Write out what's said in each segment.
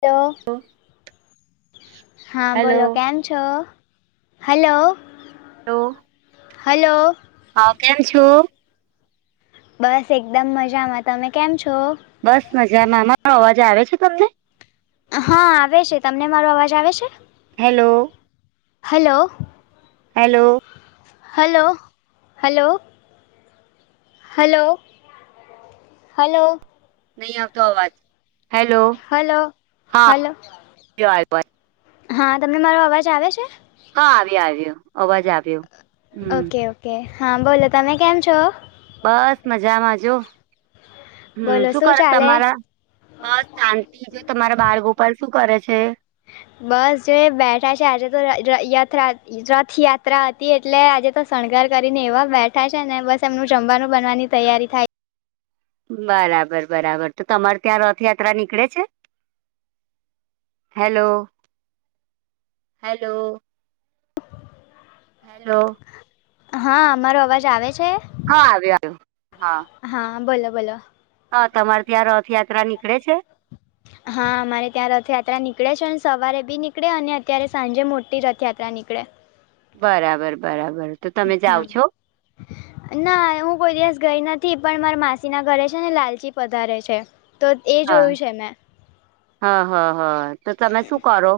Hello hello. હા બોલો કેમ છો હલો હલો. હલો. હા કેમ છો? બસ એકદમ મજામાં તમે કેમ છો? બસ મજા માં મારો અવાજ આવે છે તમને હા આવે છે તમને મારો અવાજ આવે છે. Hello. Hello. Hello. Hello hello. Hello hello. નહી આવતો અવાજ હેલો હલો હા હલો લ્યો આ બોન હા તમને મારો અવાજ આવે છે? હા આવ્યા આવ્યો અવાજ આવ્યો હમ્મ. ઓકે ઓકે હા બોલો તમે કેમ છો? બસ મજામાં જો હમ્મ બોલો શું કરે ચાલે તમારા બસ શાંતિ જો તમારા બાલગોપાલ શું કરે છે. બસ જો એ બેઠા છે આજ તો ર યાત્રા રથયાત્રા હતી એટલે આજે તો શણગાર કરીને એવા બેઠા છે ને બસ એમનું જમવાનું બનવાની તૈયારી થાય બરાબર બરાબર તો તમાર ત્યાં રથયાત્રા નીકળે છે. Hello hello. હેલો. હા મારો અવાજ આવે છે? હા આવ્યો આવ્યો હા. હા બોલો બોલો. અ તમાર ત્યાં રથયાત્રા નીકળે છે? હા અમારે ત્યાં રથયાત્રા નીકળે છેન સવારે બી નીકળે અને અત્યારે સાંજે મોટી રથયાત્રા નીકળે બરાબર બરાબર. તો તમે જાઓ હા. [inaudible] ના એ હું કોઈ દિવસ ગઈ નથી પણ મારા માસી ના ઘરે છે ને લાલચી પધારે છે. તો એ હા જોયું છે મેં હા હા હા તો તમે શું કરો?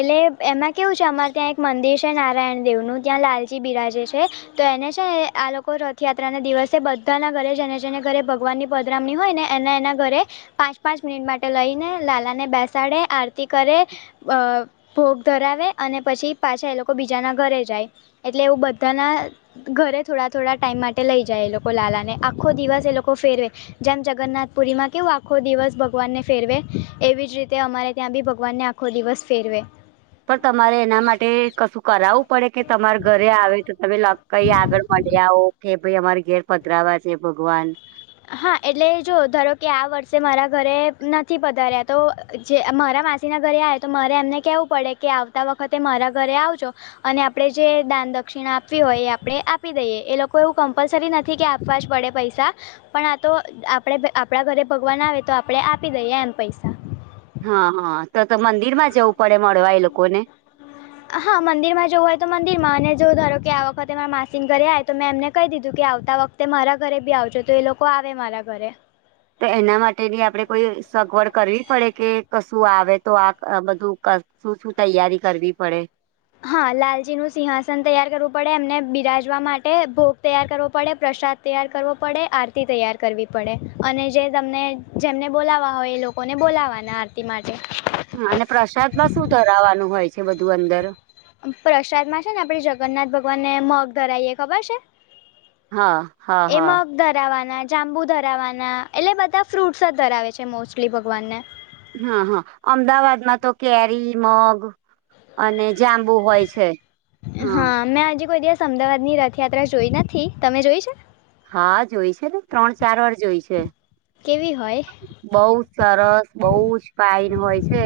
એટલે એમાં કેવું છે અમાર ત્યાં એક મંદિર છે નારાયણ દેવનું ત્યાં લાલજી બિરાજે છે. તો એને છે આ લોકો રથયાત્રાને દિવસે બધાના ઘરે જને જઈને ઘરે ભગવાનની પધરામણી હોય ને એના એના ઘરે પાંચ પાંચ મિનિટ માટે લઈને લાલા ને બેસાડે આરતી કરે અ ભોગ ધરાવે અને પછી પાછા એ લોકો બીજાના ઘરે જાય એટલે એવું બધાના ઘરે થોડા થોડા ટાઈમ માટે લઈ જાય એ લોકો લાલાને આખો દિવસ એ લોકો ફેરવે જેમ જગન્નાથ પુરી માં કેવું આખો દિવસ ભગવાનને ફેરવે એવી જ રીતે અમારે બી ભગવાનને આ ખો દિવસ ફેરવે પણ તમારે એના માટે કશું કરાવું પડે કે તમારે ઘરે આવે તો તમે લગ કઈ આગળ મલી આવો કે ભઈ અમાર ઘેર પધરાવા છે ભગવાન હા એટલે જો ધારોકે આ વર્ષે મારા ઘરે નથી પધાર્યા તો જે મારા માસીના ઘરે આયા તો મારે એમને કહેવું પડે કે આવતા વખતે મારા ઘરે આવજો અને આપડે જે દાન દક્ષિણા આપવી હોય એ આપણે આપી દઈએ એ લોકો એવું કમ્પલસરી નથી કે આપવા જ પડે પૈ પૈસા પણ આ તો આપણે આપડા ઘરે ભગવાન આવે તો આપડણે આપી દઈએ એમ પૈસા. હા હા તો તો મંદિર માં જવું પડે મળવા એ લોકોને, હા મંદિરમાં જવું હોય તો મંદિરમાં અને જો ધારોકે, આ વખતે મારા માસીન ઘરે આવે તો મેં એમને કહી દીધું કે આવતા વખ તે મારા ઘરે બી આવજો તો એ લોકો આવે મારા ઘરે. તો એના માટેની આપડે કોઈ સગવડ કરવી પડે કે કશું આવે તો આ આ બધું ક શું શું તૈયારી કરવી પડે? હા લાલજી નું સિંહાસન તૈયાર કરવું પડે, એમને બિરાજવા માટે ભોગ તૈયાર કરવો પડે પ્રસાદ. તૈયાર કરવો પડે, આરતી તૈયાર કરવી પડે અને જે તમને જેમને બોલાવવા હોય એ લો કોને બોલાવાના આરતી માટે, અને પ્રસાદમાં શું ધરાવવાનું હોય છે, બધું અંદર? પ્રસાદમાં છે, ને આપણે જગન્નાથ ભગવાનને મગ ધરાઈએ ખબર છે. હા, હા, હા. ધરાવવાના જાંબુ ધરાવવાના એટલે બધા ફ્રૂટસ જ ધરાવે છે, મોસ્ટલી ભગવાનને. હા, હા અમદાવાદમાં તો કેરી, મગ. અને જાંબુ હોય છે, હ અમેં આજ કોઈદે અમદાવાદની રથયાત્રા જોઈ નથી. તમે જોઈ છે? હા જોઈ છે, ને ત્રણ- ચાર વાર જોઈ છે. કેવી હોય? બઉ જ સરસ બઉ જ ફાઇન હોય છે.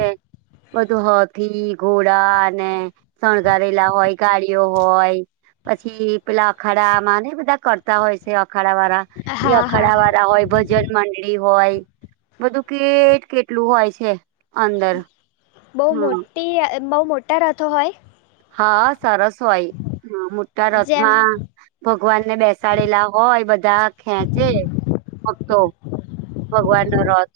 બધું હાથી, ઘોડા અને શણગારેલા હોય, ગાળીઓ હોય. પછી પેલા અખાડામાં ને બધા કરતા હોય છે, અખાડાવાળા હા ઈ હા હા અખડાવાળા હોય ભજન મંડળી હોય. બધું કેટ કેટલું હોય છે, અંદર બહુ હમ મોટી બહુ મોટા રથો હોય? હા સરસ હોય મોટા જેમ રથમાં. ભગવાનને બેસાડેલા હોય બધા ખેચે [unintelligible] ભગવાનનો રથ.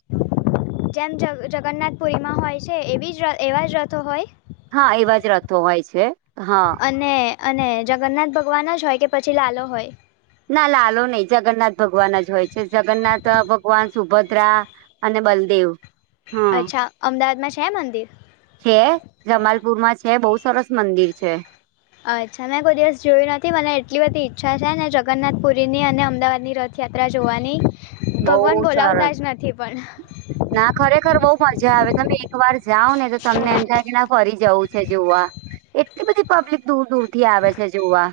જેમ જેમ જગન્નાથ પુરીમાં હોય છે, એવી જ એવા જ રથો હોય? હા એવા જ રથો હોય છે, હા અને અને જગન્નાથ ભગવાન જ હોય કે પછી લાલો હોય? ના લાલો નહી જગન્નાથ ભગવાન જ હોય છે, જગન્નાથ ભગવાન, સુભદ્રા. અને બલદેવ. હા અચ્છા અમદાવાદમાં છે, મંદિર? છે, જમાલપુરમાં છે, બહુ સરસ મંદિર છે. અચ્છા મેં કોઈ દિવસ જોયું નથી મને એટલી બધી ઈચ્છા છે, ને જગન્નાથપુરીની અને અમદાવાદની રથ યાત્રા જોવાની બહુ ભગવાન સરસ બોલાવતા જ નથી પણ, ના ખરેખર બહુ મજા આવે તમે એકવાર જાઓને તો તમને એમ થાય કેના ફરી જવું. છે જોવા એટલી બધી પબ્લિક દૂર દૂર થી આવે છે, જોવા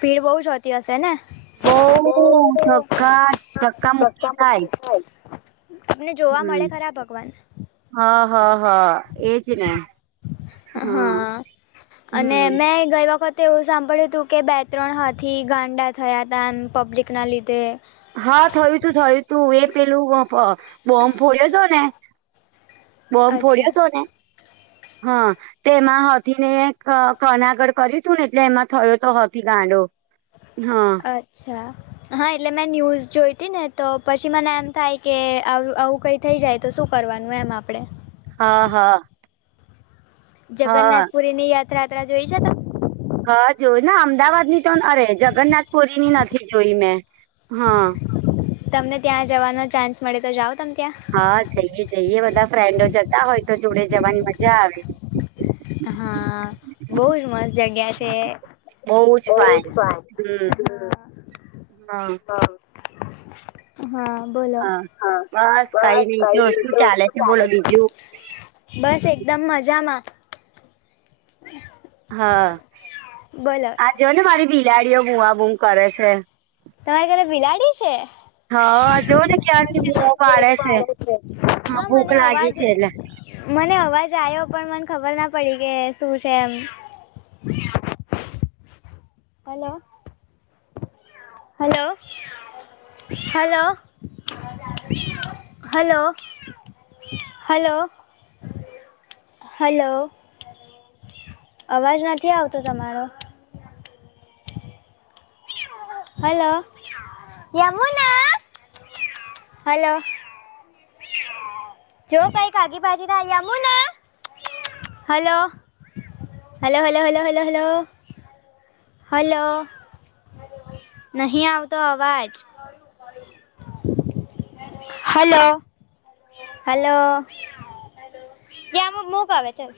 ભીડ બહુ જ હોતી હશે ને બહુ થકાય. [unintelligible] અમને જોવા મળે ખરા ભગવાન? હ, હ, હ એજને, હા અને હમ મેં ગઈ વખત. તેવું સાંભળ્યું હતું કે બે -ત્રણ હાથી ગાંડા થયા હતા, એમ પબ્લિકના લીધે હા થયું તું થયું તુ એ પેલું બોમ્બ ફોડ્યો હતો ને, બોમ્બ અચ્છા ફોડ્યો તો ને હા, તેમાં હાથી ને કન આગળ કર્યું તુંને એટલે એમાં થયો તો હથી ગાંડો, હ. [inaudible] અચ્છા, હા એટલે મેં ન્યૂઝ જોઈતી નેતો પછી એમ થાય કે આવું કંઈક, થઈ જાય તો શું કરવાનું એમ આપણે, હા, હા, હા જગન્નાથપુરીની યાત્રાના જોઈ છે, તે હા જોન અમદાવાદની તો અરે જગન્નાથપુરીની નથી જોઈ મેં હા, તમને ત્યાં જવાનો ચાન્સ મળે તો જાઓ તમ ત્યાં હા જઈએ જઈએ બધા ફ્રેન્ડો જતા હોય તો જોડે જવાની મજા આવે. હા બહુ જ મસ્ત જગ્યા છે. બઉ જ બહુ ફાઈન ફાઇન હમ હા [inaudible] હા બોલો હા કઈ બસ નઈ જો કઈની તો શું છે બોલો ચાલે બીજું બસ એકદમ મજામાં. હા બોલો આ જોઓ ને મારી બિલાડીઓ બુમા બુમ કરે છે. તમારે ઘરે બિલાડી છે? હા જોવ ને ક્યાંરની બૂમો પાડે છે હા ભૂખ મને લાગી અવાજ છે એટલે મને અવાજ આવ્યો પણ મને ખબર ના પડી કે શું છે એમ [unintelligible] hello hello hello hello hello hello અવાજ નથી આવતો તમારો હલો યમુના હલો જો કઈક આઘીપાછી થાય Yamuna hello hello hello hello hello hello નહીં આવતો અવાજ હલો હલો યાર મુ મૂક હવે ચલ